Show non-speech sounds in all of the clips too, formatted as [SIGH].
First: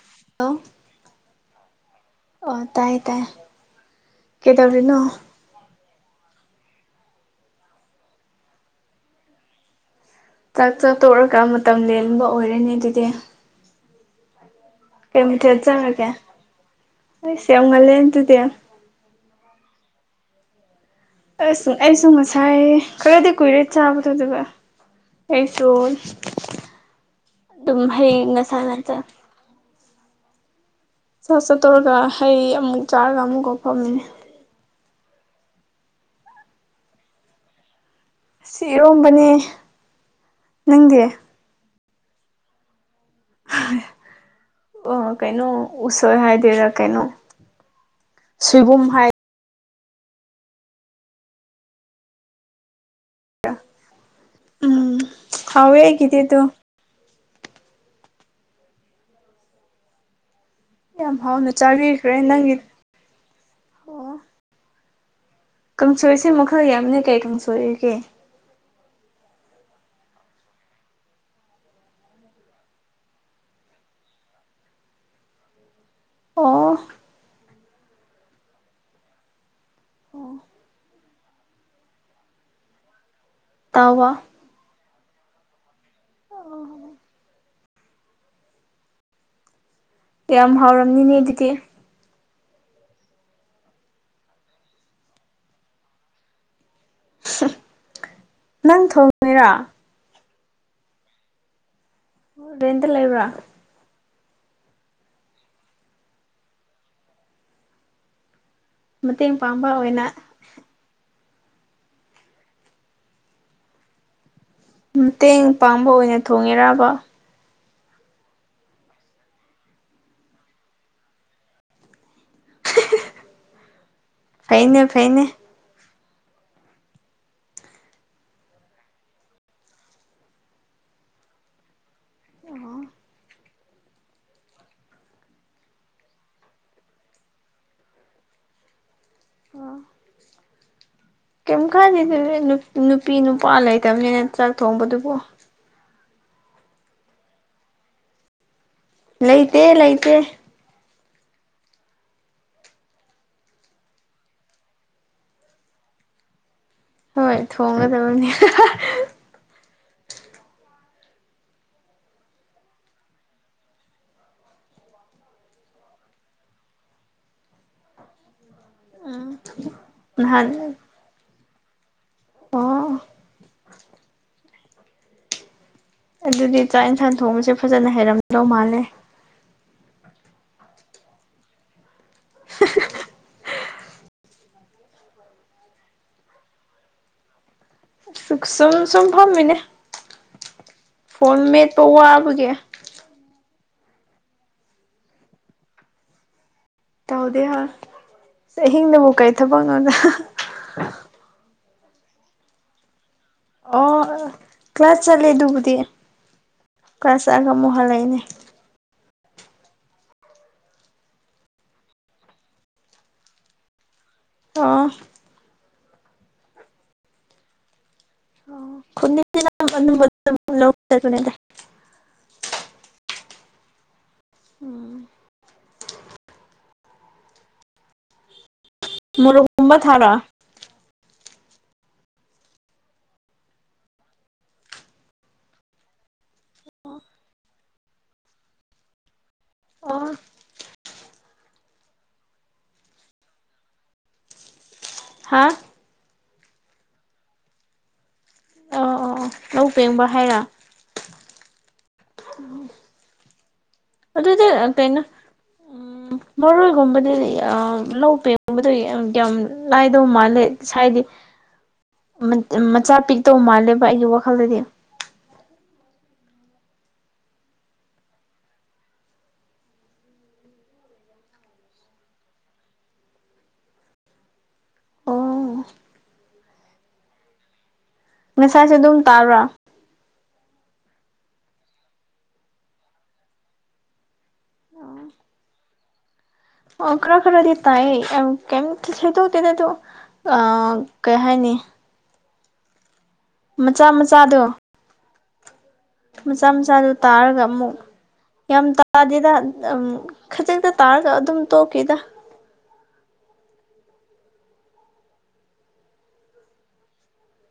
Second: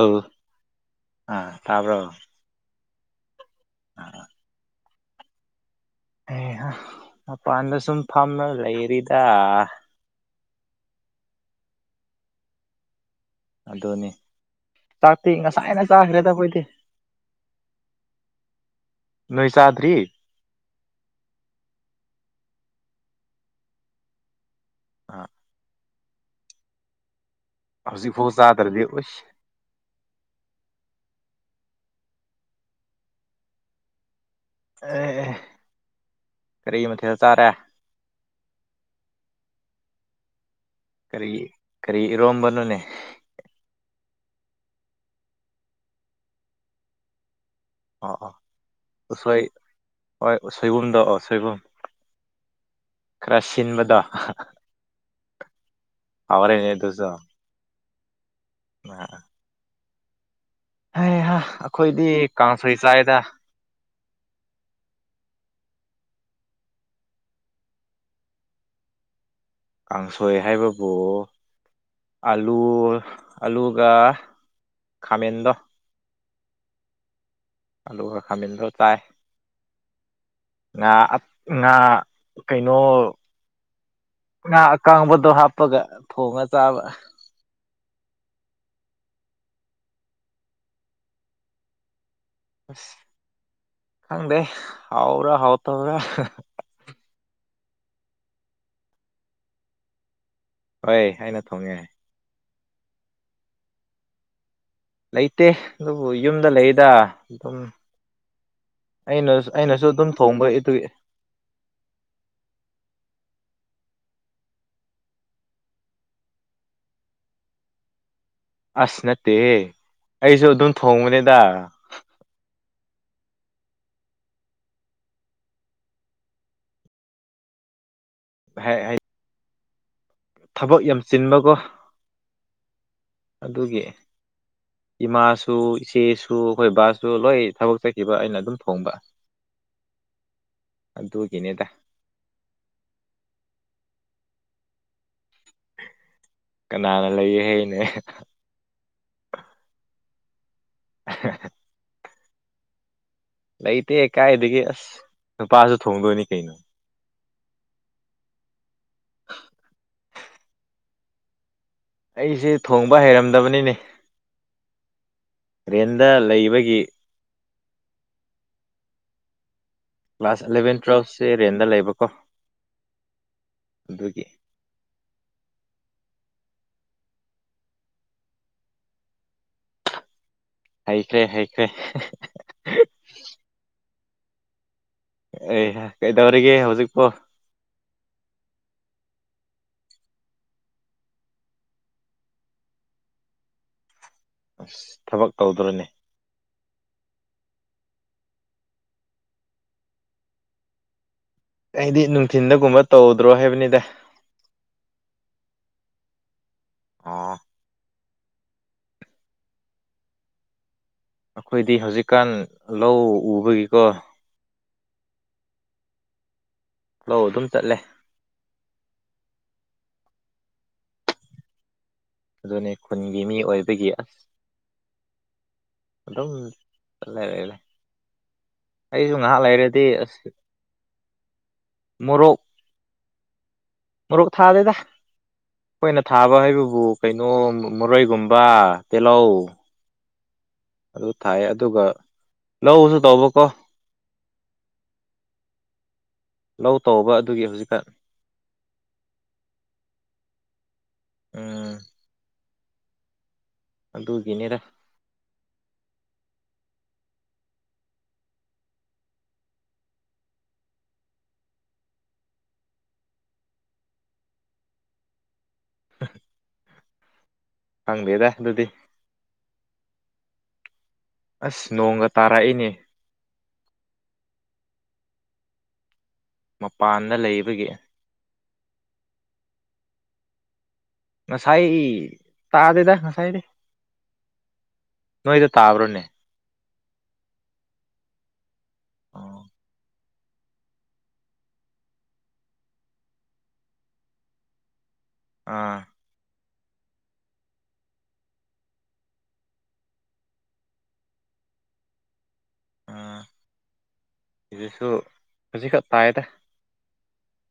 ꯑ ꯍꯜꯂꯣ ꯑꯥ ꯇꯥꯕ꯭ꯔꯣ ꯑꯣ ꯇꯥꯏ ꯇꯥꯏ ꯑꯥ ꯀꯩꯗꯕꯔꯤꯅꯣ ꯑꯦ ꯃꯄꯥꯟꯗ ꯁꯨꯝ ꯐꯝꯅ ꯂꯩꯔꯤꯗ ꯆꯥꯛ ꯆꯥꯛ ꯇꯣꯛꯔꯒ ꯃꯇꯝ ꯂꯦꯟꯕ ꯑꯣꯏꯔꯅꯦ ꯑꯗꯨꯗꯤ ꯑꯗꯨꯣꯅꯤ ꯀꯩ ꯆꯥꯛꯇꯤ ꯃꯊꯦꯜ ꯉꯁꯥꯏꯅ ꯆꯥꯔꯒꯦ ꯆꯥꯈ꯭ꯔꯦ ꯇꯕꯣꯏꯗꯤ ꯑꯩꯁ ꯌꯥꯝ ꯉꯜꯂꯦ ꯑꯗꯨꯗꯤ ꯅꯣꯏꯁꯥꯗ꯭ꯔꯤ ꯑꯁ ꯑꯩꯁꯨ ꯉꯁꯥꯏ ꯈꯔꯗꯤ ꯀꯨꯏꯔꯦ ꯆꯥꯕꯗꯕ ꯑꯥ ꯑꯩꯁꯨ ꯑꯗꯨꯝ ꯍꯩ ꯍꯧꯖꯤꯛꯐꯥꯎ ꯉꯁꯂ ꯆꯥꯗ꯭ꯔꯗꯤ ꯆ ꯎꯁ ꯆꯠ ꯆꯠꯇꯧꯔꯒ ꯍꯩ ꯑꯃꯨꯛ ꯆꯥꯔꯒ ꯑꯃꯨꯛ ꯀ ꯐꯝꯃꯤꯅꯦ ꯑꯦ ꯀꯔꯤ ꯃꯊꯦꯜ ꯆꯥꯔꯦ ꯁꯤ ꯏꯔꯣꯝꯕꯅꯦ ꯅꯪꯒꯤ ꯑꯩꯈꯣꯏꯒꯤ ꯀꯔꯤ ꯏꯔꯣꯝꯕꯅꯣꯅꯦ ꯑꯣ ꯀꯩꯅꯣ ꯎꯁꯣꯏ ꯍꯥꯏꯗꯔꯥ ꯀꯩꯅꯣ ꯑꯥ ꯁꯣꯏꯕꯨꯝ ꯍꯥꯏ ꯑꯥꯁꯥꯏ ꯍꯣꯏ ꯁꯣꯏꯕꯨꯝꯗꯣ ꯑꯣ ꯁꯣꯏꯕꯨꯝ ꯈꯔ ꯁꯤꯟꯕꯗꯣ ꯍꯥꯎ ꯍꯦꯒ ꯍꯔꯦꯅꯦꯁꯨ ꯑ ꯍ ꯌꯥꯝ ꯍꯥꯎꯅ ꯑꯩꯈꯣꯏꯗꯤ ꯆꯥꯕꯤꯈ꯭ꯔꯦ ꯅꯪꯒꯤ ꯀꯥꯡꯁꯣꯏ ꯆꯥꯏꯗ ꯑꯣ ꯀꯥꯡꯁꯣꯏꯁꯦ ꯃꯈꯜ ꯌꯥꯝꯅꯦ ꯀꯩ ꯀꯥꯡꯁꯣꯏꯔꯤꯒꯦ ꯀꯥꯡꯁꯣꯏ ꯍꯥꯏꯕꯕꯨ ꯑꯂꯨ ꯑꯂꯨꯒ ꯈꯥꯃꯦꯟꯗꯣ ꯑꯣ ꯑꯜꯨ ꯈꯔ ꯈꯥꯜꯗ ꯆꯥꯏ ꯉ ꯉꯥ ꯀꯩꯅꯣ ꯇꯕ ꯉ ꯑꯀꯥꯡꯕꯗꯣ ꯍꯥꯞꯄꯒ ꯊꯣꯡꯉ ꯆꯥꯕ ꯌꯥꯝ ꯍꯥꯎꯔꯝꯅꯤꯅꯦ ꯑꯗꯨꯗꯤ ꯑꯁ ꯈꯪꯗꯦ ꯍꯥꯎ꯭ꯔꯥ ꯍꯥꯎ ꯇꯧ꯭ꯔꯥ ꯅꯪ ꯊꯣꯡꯉꯦꯔꯥ ꯍꯣꯏ ꯑꯩꯅ ꯊꯣꯡꯅꯤꯡ ꯑꯣ ꯔꯦꯟꯇ ꯂꯩꯕ꯭ꯔꯥ ꯂꯩꯇꯦ ꯑꯗꯨꯕꯨ ꯌꯨꯝꯗ ꯂꯩꯗ ꯑꯗꯨꯝ ꯃꯇꯦꯡ ꯑꯩꯅ ꯄꯥꯡꯕ ꯑꯩꯅꯁꯨ ꯑꯣꯏꯅ ꯑꯗꯨꯝ ꯊꯣꯡꯕ ꯑꯗꯨ ꯃꯇꯦꯡ ꯄꯥꯡꯕ ꯑꯣꯏꯅ ꯊꯣꯡꯉꯦꯔꯔꯕ ꯑꯁ ꯅꯠꯇꯦ ꯑꯩꯁꯨ ꯑꯗꯨꯝ ꯊꯣꯡꯕꯅꯦꯗ ꯐꯩꯅꯦ ꯐꯩꯅꯦ ꯍꯥꯏ ꯍꯥꯏ ꯊꯕꯛ ꯌꯥꯝ ꯆꯤꯟꯕꯒꯣ ꯑꯣ ꯑꯗꯨꯒꯤ ꯏꯃꯥꯁꯨ ꯏꯆꯦꯁꯨ ꯑꯩꯈꯣꯏ ꯕꯥꯁꯨ ꯂꯣꯏ ꯊꯕꯛ ꯆꯠꯈꯤꯕ ꯑꯩꯅ ꯑꯗꯨꯝ ꯊꯣꯡꯕ ꯑꯣ ꯀꯝ ꯑꯗꯨꯒꯤꯅꯤꯗ ꯈꯥꯗꯗꯨ ꯅꯨꯄꯤ ꯅꯨꯄꯥ ꯂꯩꯇꯕꯅꯤꯅ ꯆꯥꯛ ꯊꯣꯡꯕꯗꯨꯕꯨ ꯀꯅꯥꯅ ꯂꯩꯌꯦ ꯍꯅꯦ ꯂꯩꯇꯦ ꯂꯩꯇꯦ [INAUDIBLE] ꯂꯩꯇꯦ ꯀꯥꯏꯗꯒꯤ ꯑꯁ ꯅꯨꯄꯥꯁꯨ ꯊꯣꯡꯗꯣꯏꯅꯤ ꯀꯩꯅꯣ ꯍꯣꯏ ꯊꯣꯡꯒꯗꯕꯅꯤ ꯑꯩꯁꯦ ꯊꯣꯡꯕ ꯍꯩꯔꯝꯗꯕꯅꯤꯅꯦ ꯇ꯭ꯔꯦꯟꯗ ꯂꯩꯕꯒꯤ ꯑ ꯀ꯭ꯂꯥꯁ ꯑꯦꯂꯚꯦꯟ ꯇꯨꯋꯦꯜꯐꯁꯦ ꯔꯦꯟꯗ ꯂꯩꯕꯀꯣ ꯑꯣ ꯑꯗꯨꯒꯤ ꯑꯗꯨꯗꯤ ꯆꯥꯛ ꯌꯦꯟꯁꯥꯡ ꯊꯣꯡꯕꯁꯦ ꯐꯖꯅ ꯍꯩꯔꯝꯗꯧ ꯃꯥꯜꯂꯦ ꯍꯩꯈ꯭ꯔꯦ ꯍꯩꯈ꯭ꯔꯦ [INAUDIBLE] ꯑꯦ ꯀꯩꯗꯧꯔꯤꯒꯦ ꯍꯧꯖꯤꯛꯄꯣ ꯁꯨ ꯁꯨꯝ ꯁꯨꯝ ꯐꯝꯃꯤꯅꯦ ꯐꯣꯟ ꯃꯦꯠꯄ ꯋꯥꯕꯒꯦ ꯑꯁ ꯊꯕꯛ ꯇꯧꯗ꯭ꯔꯅꯦ ꯇꯧꯗꯦ ꯍꯥ ꯑꯍꯤꯡꯗꯕꯨ ꯀꯔꯤ ꯊꯕꯛ ꯉꯗ ꯑꯩꯗꯤ ꯅꯨꯡꯊꯤꯟꯗꯒꯨꯝꯕ ꯇꯧꯗ꯭ꯔꯣ ꯍꯥꯏꯕꯅꯤꯗ ꯑꯣ ꯀ꯭ꯂꯥꯁ ꯆꯠꯂꯦ ꯑꯗꯨꯕꯨꯗꯤ ꯀ꯭ꯂꯥꯁ ꯑꯣ ꯆꯠꯂꯒ ꯑꯃꯨꯛ ꯍꯜꯂꯛꯏꯅꯦ ꯑꯩꯈꯣꯏꯗꯤ ꯍꯧꯖꯤꯛꯀꯥꯟ ꯂꯧ ꯎꯕꯒꯤꯀꯣ ꯑꯥ ꯂꯧ ꯑꯗꯨꯝ ꯆꯠꯂꯦ ꯈꯨꯟꯅ ꯂ ꯆꯗ ꯑꯗꯨꯅꯤ ꯈꯨꯟꯒꯤ ꯃꯤ ꯑꯣꯏꯕꯒꯤ ꯑꯁ ꯎꯝ ꯑꯗꯨꯝ ꯂꯩ ꯂꯩ ꯂꯩ ꯑꯩꯁꯨ ꯉꯥꯏꯍꯥꯛ ꯃꯣꯔꯣꯛꯀꯨꯝꯕ ꯂꯩꯔꯗꯤ ꯊꯥꯔꯣ ꯑꯁ ꯃꯣꯔꯣꯛ ꯃꯔꯨꯛ ꯊꯥꯗꯗ ꯑꯩꯈꯣꯏꯅ ꯊꯥꯕ ꯍꯥꯏꯕꯕꯨ ꯀꯩꯅꯣ ꯃꯣꯏꯒꯨꯝꯕ ꯇꯤꯍꯧ ꯑꯣ ꯑꯗꯨ ꯊꯥꯏ ꯑꯗꯨꯒ ꯂꯧꯁꯨ ꯇꯧꯕꯀꯣ ꯍꯥ ꯂꯧ ꯇꯧꯕ ꯑꯗꯨꯒꯤ ꯍꯧꯖꯤꯛꯀ ꯑꯣ ꯑꯣ ꯑꯣ ꯂꯧ ꯄꯦꯡꯕ ꯍꯥꯏꯔ ꯎꯝ ꯎꯝ ꯑꯗꯨꯒꯤꯅꯤꯗ ꯑꯗꯨꯗꯤꯅ [INAUDIBLE] ꯎ ꯃꯔꯣꯏꯒꯨꯝꯕꯗꯤ ꯂꯧ ꯄꯦꯒꯨꯝꯕꯗ ꯌꯥꯝ ꯂꯅꯥꯥꯏꯗꯧ ꯃꯥꯜꯂꯦ ꯍꯥꯏꯗꯤ [INAUDIBLE] ꯃꯆꯥ ꯄꯤꯛꯇꯧ ꯃꯥꯜꯂꯦꯕ ꯑꯩꯒꯤ ꯋꯥꯈꯜꯗꯗꯤ ꯑ ꯐꯪꯗꯦꯗ ꯑꯗꯨꯗꯤ ꯑꯁ ꯅꯣꯡꯒ ꯇꯥꯔꯛꯏꯅꯦ ꯑꯣ ꯃꯄꯥꯟꯗ ꯂꯩꯕꯒꯤ ꯉꯁꯥꯁꯦ ꯑꯗꯨꯝ ꯇꯥꯔꯥ ꯉꯁꯥꯏ ꯇꯥꯗꯦꯗ ꯉꯁꯥꯏꯗꯤ ꯅꯣꯏꯗ ꯇꯥꯕ꯭ꯔꯣꯅꯦ ꯑꯣ ꯈꯔ ꯈꯔꯗꯤ ꯇꯥꯏ ꯀ ꯑꯣ ꯇꯅ ꯀꯩ ꯍꯥꯏꯥꯏꯅꯤ ꯃꯆꯥ ꯃꯆꯥꯗꯣ ꯑꯥ ꯃꯆꯥ ꯃꯆꯥꯗꯨ ꯇꯥꯔꯒ ꯑꯃꯨꯛ ꯌꯥꯝ ꯇꯥꯗꯦꯗ ꯈꯖꯤꯛꯇ ꯇꯥꯔꯒ ꯑꯗꯨꯝ ꯇꯣꯛꯈꯤꯗ ꯑꯗꯨꯁꯨ ꯍꯧꯖꯤꯛ ꯇꯥꯏꯗ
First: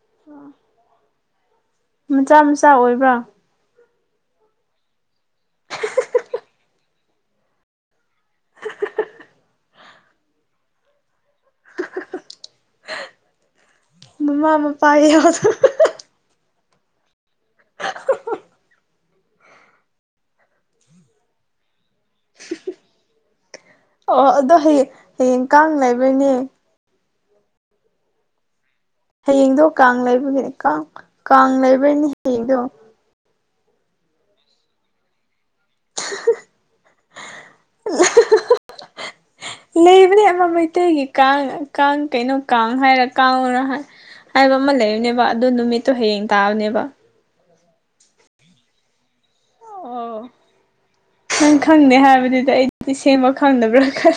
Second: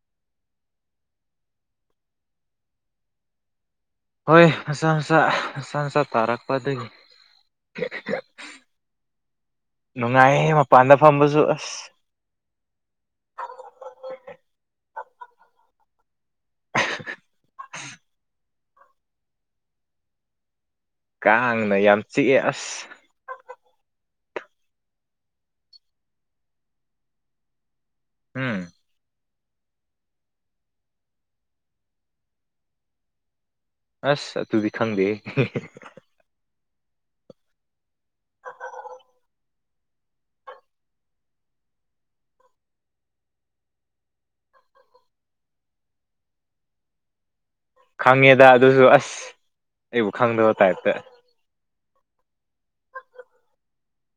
ꯑ ꯃꯆꯥ ꯃꯆꯥ ꯑꯣꯏꯕ꯭ꯔꯥ ꯍꯣꯏꯆꯥꯁꯥ ꯍꯆꯥꯁꯥ ꯇꯥꯔꯛꯄꯗꯒꯤ ꯅꯨꯡꯉꯥꯏꯌꯦ ꯃꯄꯥꯟꯗ ꯐꯝꯕꯁꯨ ꯑꯁ ꯃꯃꯥ ꯃꯄꯥ ꯌꯥꯗꯅ [INAUDIBLE] ꯀꯥꯡꯅ ꯌꯥꯝ ꯆꯤꯛꯑꯦ ꯑꯁ ꯑꯣ ꯑꯗꯣ ꯍꯌꯦꯡ ꯍꯌꯦꯡ ꯀꯥꯡ ꯂꯩꯕꯅꯦ ꯎꯝ ꯍꯌꯦꯡꯗꯣ ꯀꯥꯡ ꯂꯩꯕꯒꯤꯅꯤ ꯀꯥꯡ ꯀꯥꯡ ꯂꯩꯕꯩꯅꯤ ꯍꯌꯦꯡꯗꯣ ꯑꯁ ꯑꯗꯨꯨꯗꯤ ꯈꯪꯗꯦ ꯍꯜ [UNINTELLIGIBLE] ꯂꯩꯕꯅꯦ ꯑꯃ ꯃꯩꯇꯩꯒꯤ ꯀꯥꯡ ꯀꯥꯡ ꯀꯩꯅꯣ ꯀꯥꯡ ꯍꯥꯏꯔ ꯀꯥꯡ ꯍꯥꯏꯕ ꯑꯃ ꯂꯩꯕꯅꯦꯕ ꯑꯗꯨ ꯅꯨꯃꯤꯠꯇꯣ ꯍꯌꯦꯡ ꯇꯥꯕꯅꯦꯕ ꯈꯪꯉꯦꯗ ꯑꯗꯨꯁꯨ ꯑꯁ ꯑꯩꯕꯨ ꯑꯣ ꯈꯪꯗꯕ ꯇꯥꯏꯞꯇ ꯅꯪ ꯈꯪꯗꯦ ꯍꯥꯏꯕꯗꯨꯗꯤ ꯑꯩꯗꯤ ꯁꯦꯝꯕ ꯈꯪꯗꯅꯕ꯭ꯔꯥ ꯈ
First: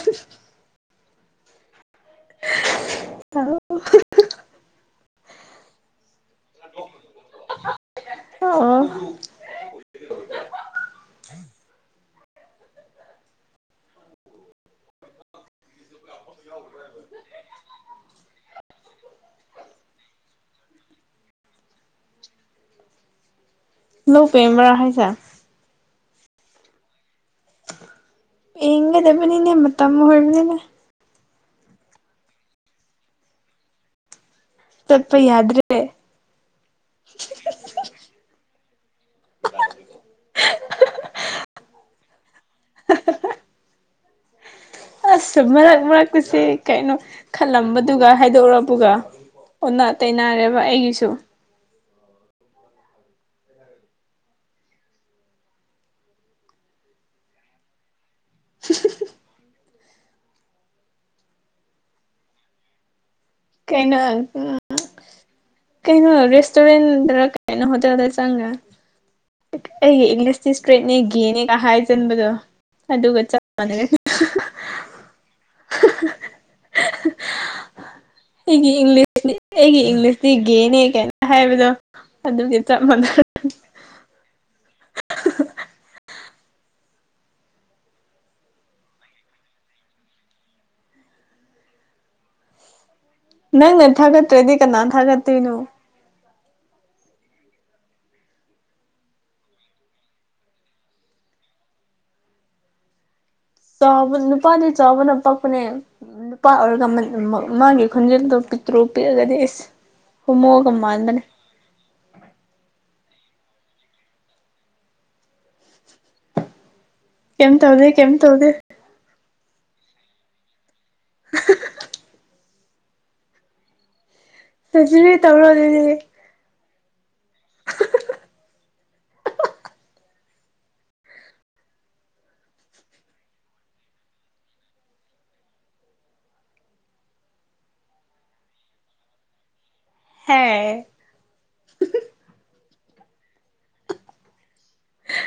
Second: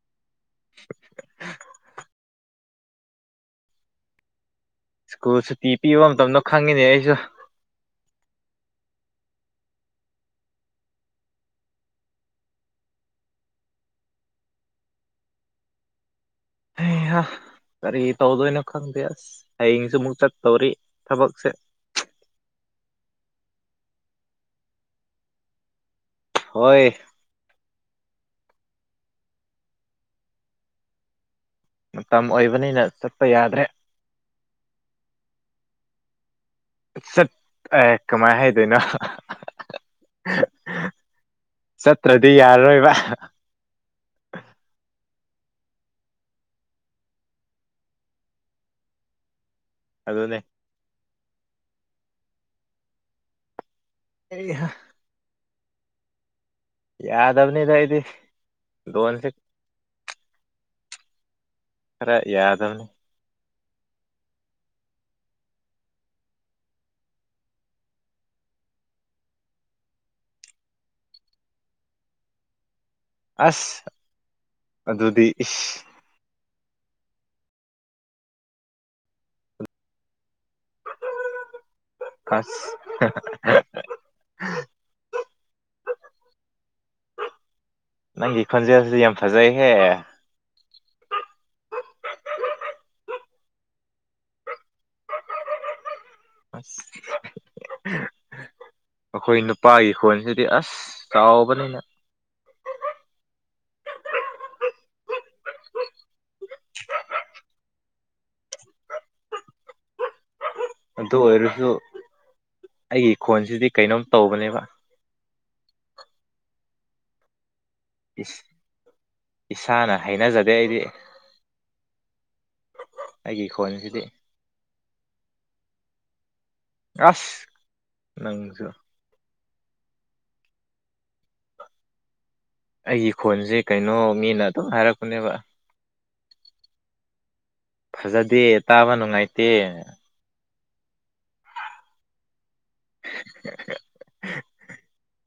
[INAUDIBLE] ꯍ ꯁ꯭ꯀꯨꯜ ꯁꯨꯇꯤ ꯄꯤꯕ ꯃꯇꯝꯗꯣ ꯈꯪꯉꯤꯅꯦ ꯑꯩꯁꯨ ꯑꯣ ꯌꯥꯎ ꯑꯩꯍ ꯀꯔꯤ ꯇꯧꯗꯣꯏꯅꯣ ꯈꯪꯗꯦ ꯑꯁ ꯍꯌꯦꯡꯁꯨ ꯑꯃꯨꯛ ꯆꯠꯇꯧꯔꯤ ꯊꯕꯛꯁꯦ ꯂ ꯄꯦꯝꯕꯔꯥ ꯍꯥꯏꯁ ꯍꯣꯏ ꯍꯒꯗꯕꯅꯤꯅꯦ ꯃ ꯃꯇꯝ ꯑꯣꯏꯣꯏꯕꯅꯤꯅꯦ ꯃꯇꯝ ꯑꯣꯏꯕꯅꯤꯅ ꯆꯠꯄ ꯌꯥꯗ꯭ꯔꯦ ꯆꯄ ꯌꯥꯗ꯭ꯔꯦ ꯆꯠ ꯑꯦ ꯀꯃꯥꯏ ꯍꯥꯏꯗꯣꯏꯅꯣ ꯆꯠꯇ꯭ꯔꯗꯤ ꯌꯥꯔꯔꯣꯏꯕ ꯑꯁ ꯃꯔꯛ ꯃꯔꯛꯇꯨꯁꯦ ꯀꯩꯅꯣ ꯈꯜꯂꯝꯕꯗꯨꯒ ꯍꯥꯏꯗꯣꯛꯕꯒ ꯑꯣꯟꯅ ꯑꯗꯨꯅꯦ ꯇꯩꯅꯔꯦꯕ ꯑꯩꯒꯤꯁꯨ ꯑꯩ ꯌꯥꯗꯕꯅꯤꯗ ꯏꯗꯤ ꯗꯣꯟꯁꯦ ꯈꯔꯦ ꯌꯥꯗꯧꯅꯤ ꯀꯩꯅꯩꯅ ꯀꯩꯅꯣ ꯔꯦꯁꯇꯣꯣꯔꯦꯟ ꯀꯥꯏꯅ ꯍꯣꯇꯦꯜꯗ ꯆꯥꯡꯒ ꯑꯩꯒꯤ ꯏꯪꯂꯤꯁꯇꯤ ꯏꯁꯇ꯭ꯔꯦꯠꯅꯦ ꯒꯦꯅꯦꯒ ꯍꯥꯏ ꯆꯟꯕꯗꯣ ꯑꯁ ꯑꯗꯨꯗꯤ ꯏ ꯑꯩꯒꯤ ꯏꯪꯂꯤꯁ ꯑꯩꯒꯤ ꯏꯪꯂꯤꯁꯇꯤ ꯒꯦꯅꯦ ꯀꯥꯏꯅ ꯍꯥꯏꯕꯗꯣ ꯑꯗꯨꯒꯤ ꯑꯁ ꯆꯞ ꯃꯥꯟꯅ ꯅꯪꯒꯤ ꯈꯣꯟꯖ ꯍꯧꯁꯨ ꯌꯥꯝ ꯐꯖꯩꯍꯦ ꯅꯪ ꯅ ꯊꯥꯒꯠ꯭ꯔꯦꯗꯤ ꯀꯅꯥ ꯊꯥꯒ ꯇꯦꯅꯣ ꯑꯁ ꯑꯩꯈꯣꯏ ꯅꯨꯄꯥꯒꯤ ꯈꯣꯟꯁꯤꯗꯤ ꯑꯁ ꯆꯥꯎꯕꯅꯤꯅ ꯆꯥꯕ ꯅꯨꯄꯥꯅꯤ ꯆꯥꯕꯅ ꯄꯛꯄꯅꯦ ꯅꯨꯄꯥ ꯑꯣꯏꯔꯒ ꯃꯥꯒꯤ ꯈꯣꯟꯖꯦꯜꯗꯣ ꯄꯤꯛꯇ꯭ꯔꯣ ꯄꯤꯛꯑꯒꯗꯤ ꯑꯦ ꯀꯨꯃꯣꯒꯃ ꯑꯗꯨ ꯑꯣꯏꯔꯁꯨ ꯑꯩꯒꯤ ꯈꯣꯟꯁꯤꯗꯤ ꯀꯩꯅꯣꯝ ꯇꯧꯕꯅꯦꯕ ꯑꯦ ꯇ ꯍꯧꯖꯤ ꯏꯁꯥꯅ ꯍꯩꯅꯖꯗꯦ ꯑꯩꯗꯤ ꯍ ꯑꯩꯒꯤ ꯈꯣꯟꯁꯤꯗꯤ ꯇꯖ ꯇꯧꯔꯣꯗꯔꯤ ꯑꯁ ꯅꯪꯁꯨ ꯑꯩꯒꯤ ꯈꯣꯟꯁꯦ ꯀꯩꯅꯣ ꯃꯤꯅ ꯑꯗꯨꯝ ꯍꯥꯏꯔꯛꯄꯅꯦꯕ ꯐꯖꯗꯦ ꯇꯥꯕ ꯅꯨꯡꯉꯥꯏꯇꯦ [UNINTELLIGIBLE]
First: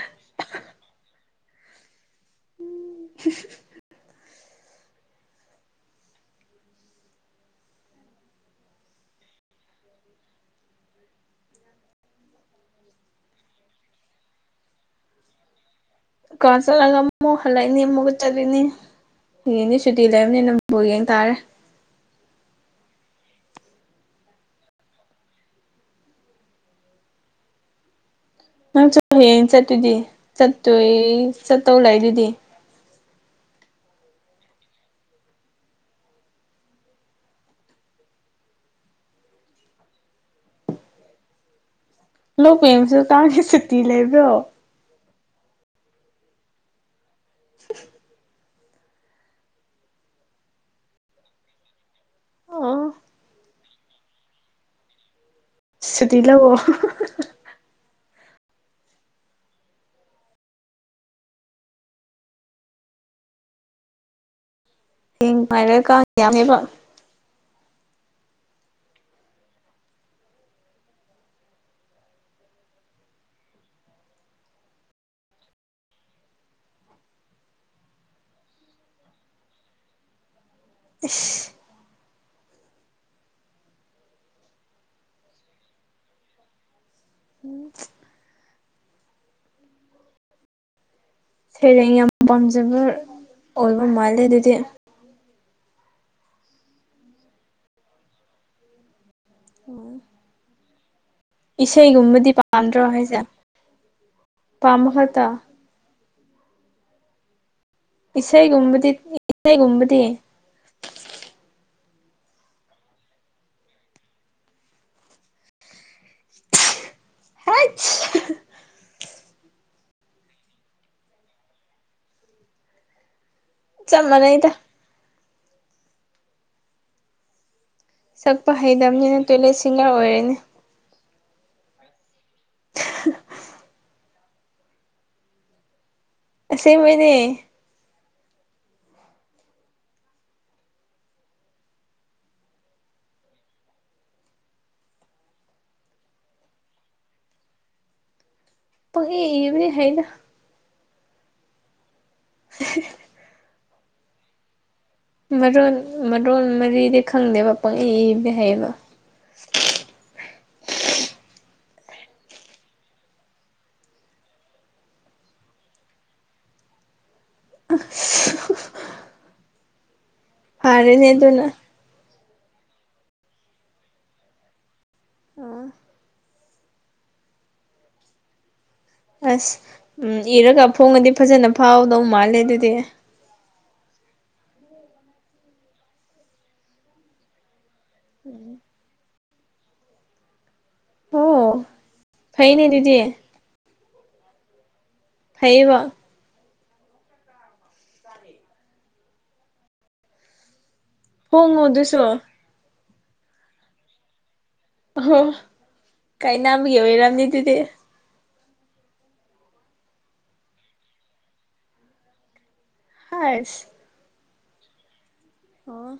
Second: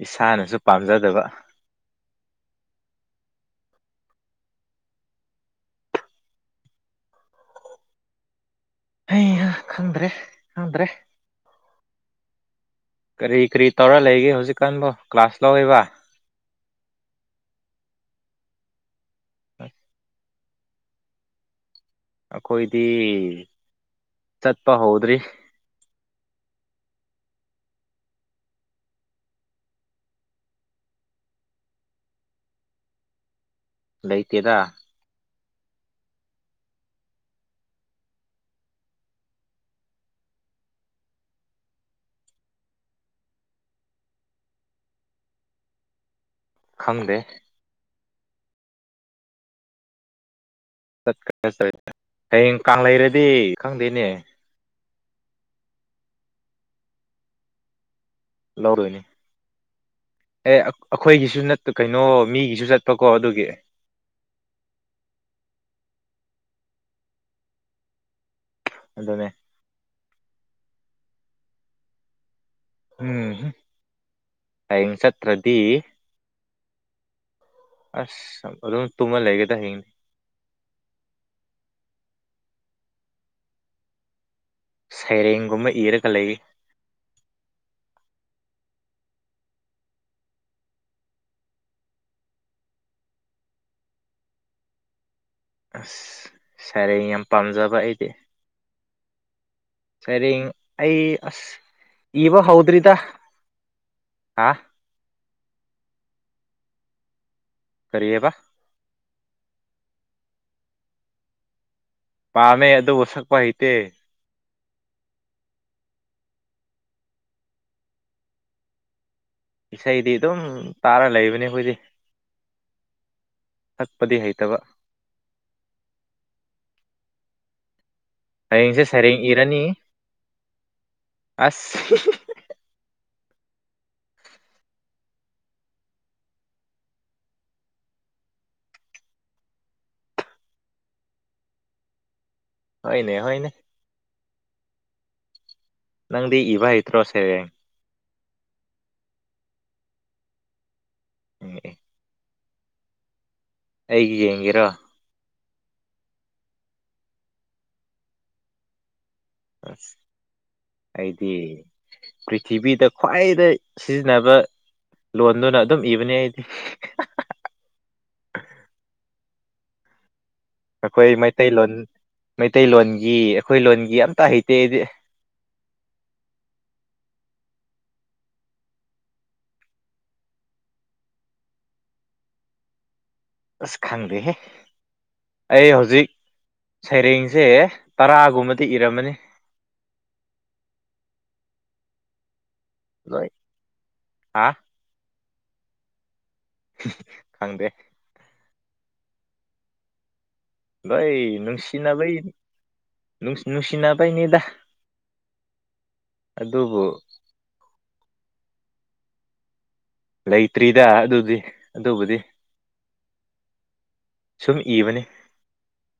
ꯏꯁꯥꯅꯁꯨ ꯄꯥꯝꯖꯗꯕ [UNINTELLIGIBLE] ꯍ ꯈꯪꯗ꯭ꯔꯦ ꯈꯪꯗ꯭ꯔꯦ ꯀꯔꯤ ꯀꯔꯤ ꯇꯧꯔ ꯂꯩꯒꯦ ꯍꯧꯖꯤꯛꯀꯥꯟꯕꯣ ꯀ꯭ꯂꯥꯁ ꯂꯧꯔꯤꯕ ꯀ ꯆꯠꯂꯒ ꯑꯃꯨꯛ ꯍꯜꯂꯛꯏꯅꯤ ꯑꯃꯨꯛꯀ ꯆꯠꯂꯤꯣꯏꯅꯤ ꯌꯦꯅꯦ ꯁꯨꯇꯤ ꯂꯩꯕꯅꯤ ꯅꯪꯕꯨ ꯌꯦꯡ ꯇꯥꯔꯦ ꯑꯩꯈꯣꯏꯗꯤ ꯆꯠꯄ ꯍꯧꯗ꯭ꯔꯤ ꯅꯪ ꯆꯠ ꯍꯌꯦꯡ ꯆꯠꯇꯨꯗꯤ ꯆꯠꯇꯣꯏ ꯆꯠꯇꯧ ꯂꯩ ꯑꯗꯨꯗꯤ ꯂꯩꯇꯗ ꯂꯣꯛ ꯀꯦꯝꯁꯨ ꯇꯥꯡꯒꯤ ꯁꯨꯇꯤ ꯂꯩꯕ꯭ꯔꯣ ꯈꯪꯗꯦ [UNINTELLIGIBLE] ꯆꯠꯀꯦ ꯆꯠ ꯍꯌꯦꯡ ꯀꯥꯡ ꯂꯩꯔꯗꯤ ꯈꯪꯗꯦꯅꯦ ꯁꯤꯔꯤꯂꯕꯣ ꯂꯧꯔꯨꯏꯅꯦ ꯑꯦ ꯑꯩꯈꯣꯏꯒꯤꯁꯨ ꯀꯩꯅꯣ ꯃꯤꯒꯤꯁꯨ ꯆꯠꯄꯀꯣ ꯑꯗꯨꯒꯤ ꯊꯦꯡ ꯍꯥꯏꯔꯒ ꯀꯥꯡ ꯌꯥꯝꯃꯦꯕ ꯑꯗꯨꯗꯅꯦ ꯎꯝ ꯍꯌꯦ ꯆꯠꯇ꯭ꯔꯗꯤ ꯑꯁ ꯑꯗꯨꯝ ꯇꯨꯝꯃ ꯂꯩꯒꯦꯗ ꯍꯌꯦꯅꯤ ꯏꯁ ꯁꯩꯔꯦꯡꯒꯨꯝꯕ ꯏꯔꯒ ꯂꯩ ꯎꯝ ꯁꯦꯔꯦꯡ ꯌꯥꯝ ꯄꯥꯝꯖꯕ ꯑꯣꯏꯜꯕ ꯃꯥꯜꯂꯦ ꯑꯗꯨꯗꯤ ꯑꯁ ꯁꯥꯔꯦ ꯌꯥꯝ ꯄꯥꯝꯖꯕ ꯑꯩꯗꯤ ꯁꯔꯦꯡ ꯑꯩ ꯑꯁ ꯏꯁꯩꯒꯨꯝꯕꯗꯤ ꯏꯕ ꯄꯥꯝꯗ꯭ꯔꯣ ꯍꯥꯎꯗ꯭ꯔꯗ ꯍꯥ ꯀꯝꯈꯇꯥ ꯀꯔꯤꯑꯕ ꯏꯁꯩꯒꯨꯝꯕꯗꯤ ꯏꯁꯩꯒꯨꯝꯕꯗꯤ ꯄꯥꯝꯃꯦ ꯑꯗꯨꯕꯨ ꯁꯛꯄ ꯍꯩꯇꯦ ꯑ ꯏꯁꯩꯗꯤ ꯑꯗꯨꯝ ꯇꯥꯔ ꯂꯩꯕꯅꯤ ꯑꯩꯈꯣꯏꯗꯤ ꯆꯞ ꯊꯛꯄꯗꯤ ꯃꯥꯟꯅꯩꯗ ꯍꯩꯇꯕ ꯁꯛꯄ ꯍꯌꯦꯡꯁꯦ ꯍꯩꯇꯕꯅꯤꯅ ꯁꯩꯔꯦꯡ ꯇꯣꯏꯂꯦꯠ ꯏꯔꯅꯤ ꯁꯤꯡꯂꯔ ꯑꯣꯏꯔꯅꯦ ꯑꯁ [UNINTELLIGIBLE] ꯁꯤꯃꯤꯅꯦ ꯍꯅꯦ ꯍꯅꯦ ꯅꯪꯗꯤ ꯏꯕ ꯏꯇꯣꯁꯦ ꯄ ꯍ ꯏꯕꯤ ꯍꯥꯏꯅ ꯑꯦ [UNINTELLIGIBLE] ꯑꯩꯒꯤ ꯌꯦꯡꯒꯦꯔꯣ ꯃꯔꯣꯟ ꯃꯔꯣꯟ ꯃꯔꯤꯗꯤ ꯈꯪꯗꯦꯕ ꯄꯪꯏ ꯏꯕ ꯍꯥꯏꯩꯌꯦꯕ ꯑꯁ ꯑꯩꯗꯤ ꯄ꯭ꯔꯤꯊꯤꯕꯤꯗ ꯈ꯭ꯋꯥꯏꯗ ꯁꯤꯖꯤꯟꯅꯕ ꯂꯣꯟꯗꯨꯅ ꯑꯗꯨꯝ ꯏꯕꯅꯦ ꯑꯩꯗꯤ ꯑꯩꯈꯣꯏ ꯐꯔꯦꯅꯦ ꯑꯗꯨꯅ ꯃꯩꯇꯩꯂꯣꯟ ꯃꯩꯇꯩꯂꯣꯟꯒꯤ ꯑꯩꯈꯣꯏ ꯂꯣꯟꯒꯤ ꯑꯇ ꯍꯩꯇꯦ ꯑꯩꯗꯤ ꯑꯣ ꯑꯁ ꯎꯝ ꯏꯔꯒ ꯐꯣꯡꯉꯗꯤ ꯐꯖꯅ ꯐꯥꯎꯗꯧ ꯃꯥꯜꯂꯦ ꯑꯗꯨꯗꯤ ꯑꯁ ꯈꯪꯗꯦꯍꯦ ꯑꯩ ꯍꯧꯖꯤꯛ ꯁꯩꯔꯦꯡꯁꯦ ꯇꯔꯥꯒꯨꯝꯕꯗꯤ ꯏꯔꯝꯃꯅꯤ ꯑꯣ ꯐꯩꯅꯦ ꯑꯗꯨꯗꯤ ꯑ ꯍꯕ ꯈꯪꯗꯦ ꯩ ꯐꯣꯡꯉꯣ ꯑꯗꯨꯁꯨ ꯅꯅꯨꯡꯁꯤꯅꯕꯩ ꯅꯨꯡꯁꯤꯅꯕꯩꯅꯦꯗꯥ ꯑꯍꯣ ꯀꯥꯏꯅꯥꯕꯒꯤ ꯑꯣꯏꯔꯝꯅꯤ ꯑꯗꯨꯗꯤ ꯂꯩꯇ꯭ꯔꯤꯗ ꯑꯗꯨꯗꯤ ꯑꯗꯨꯕꯨꯗꯤ ꯑꯥꯏꯁ ꯁꯨꯝ ꯏꯕꯅꯤ ꯑꯣ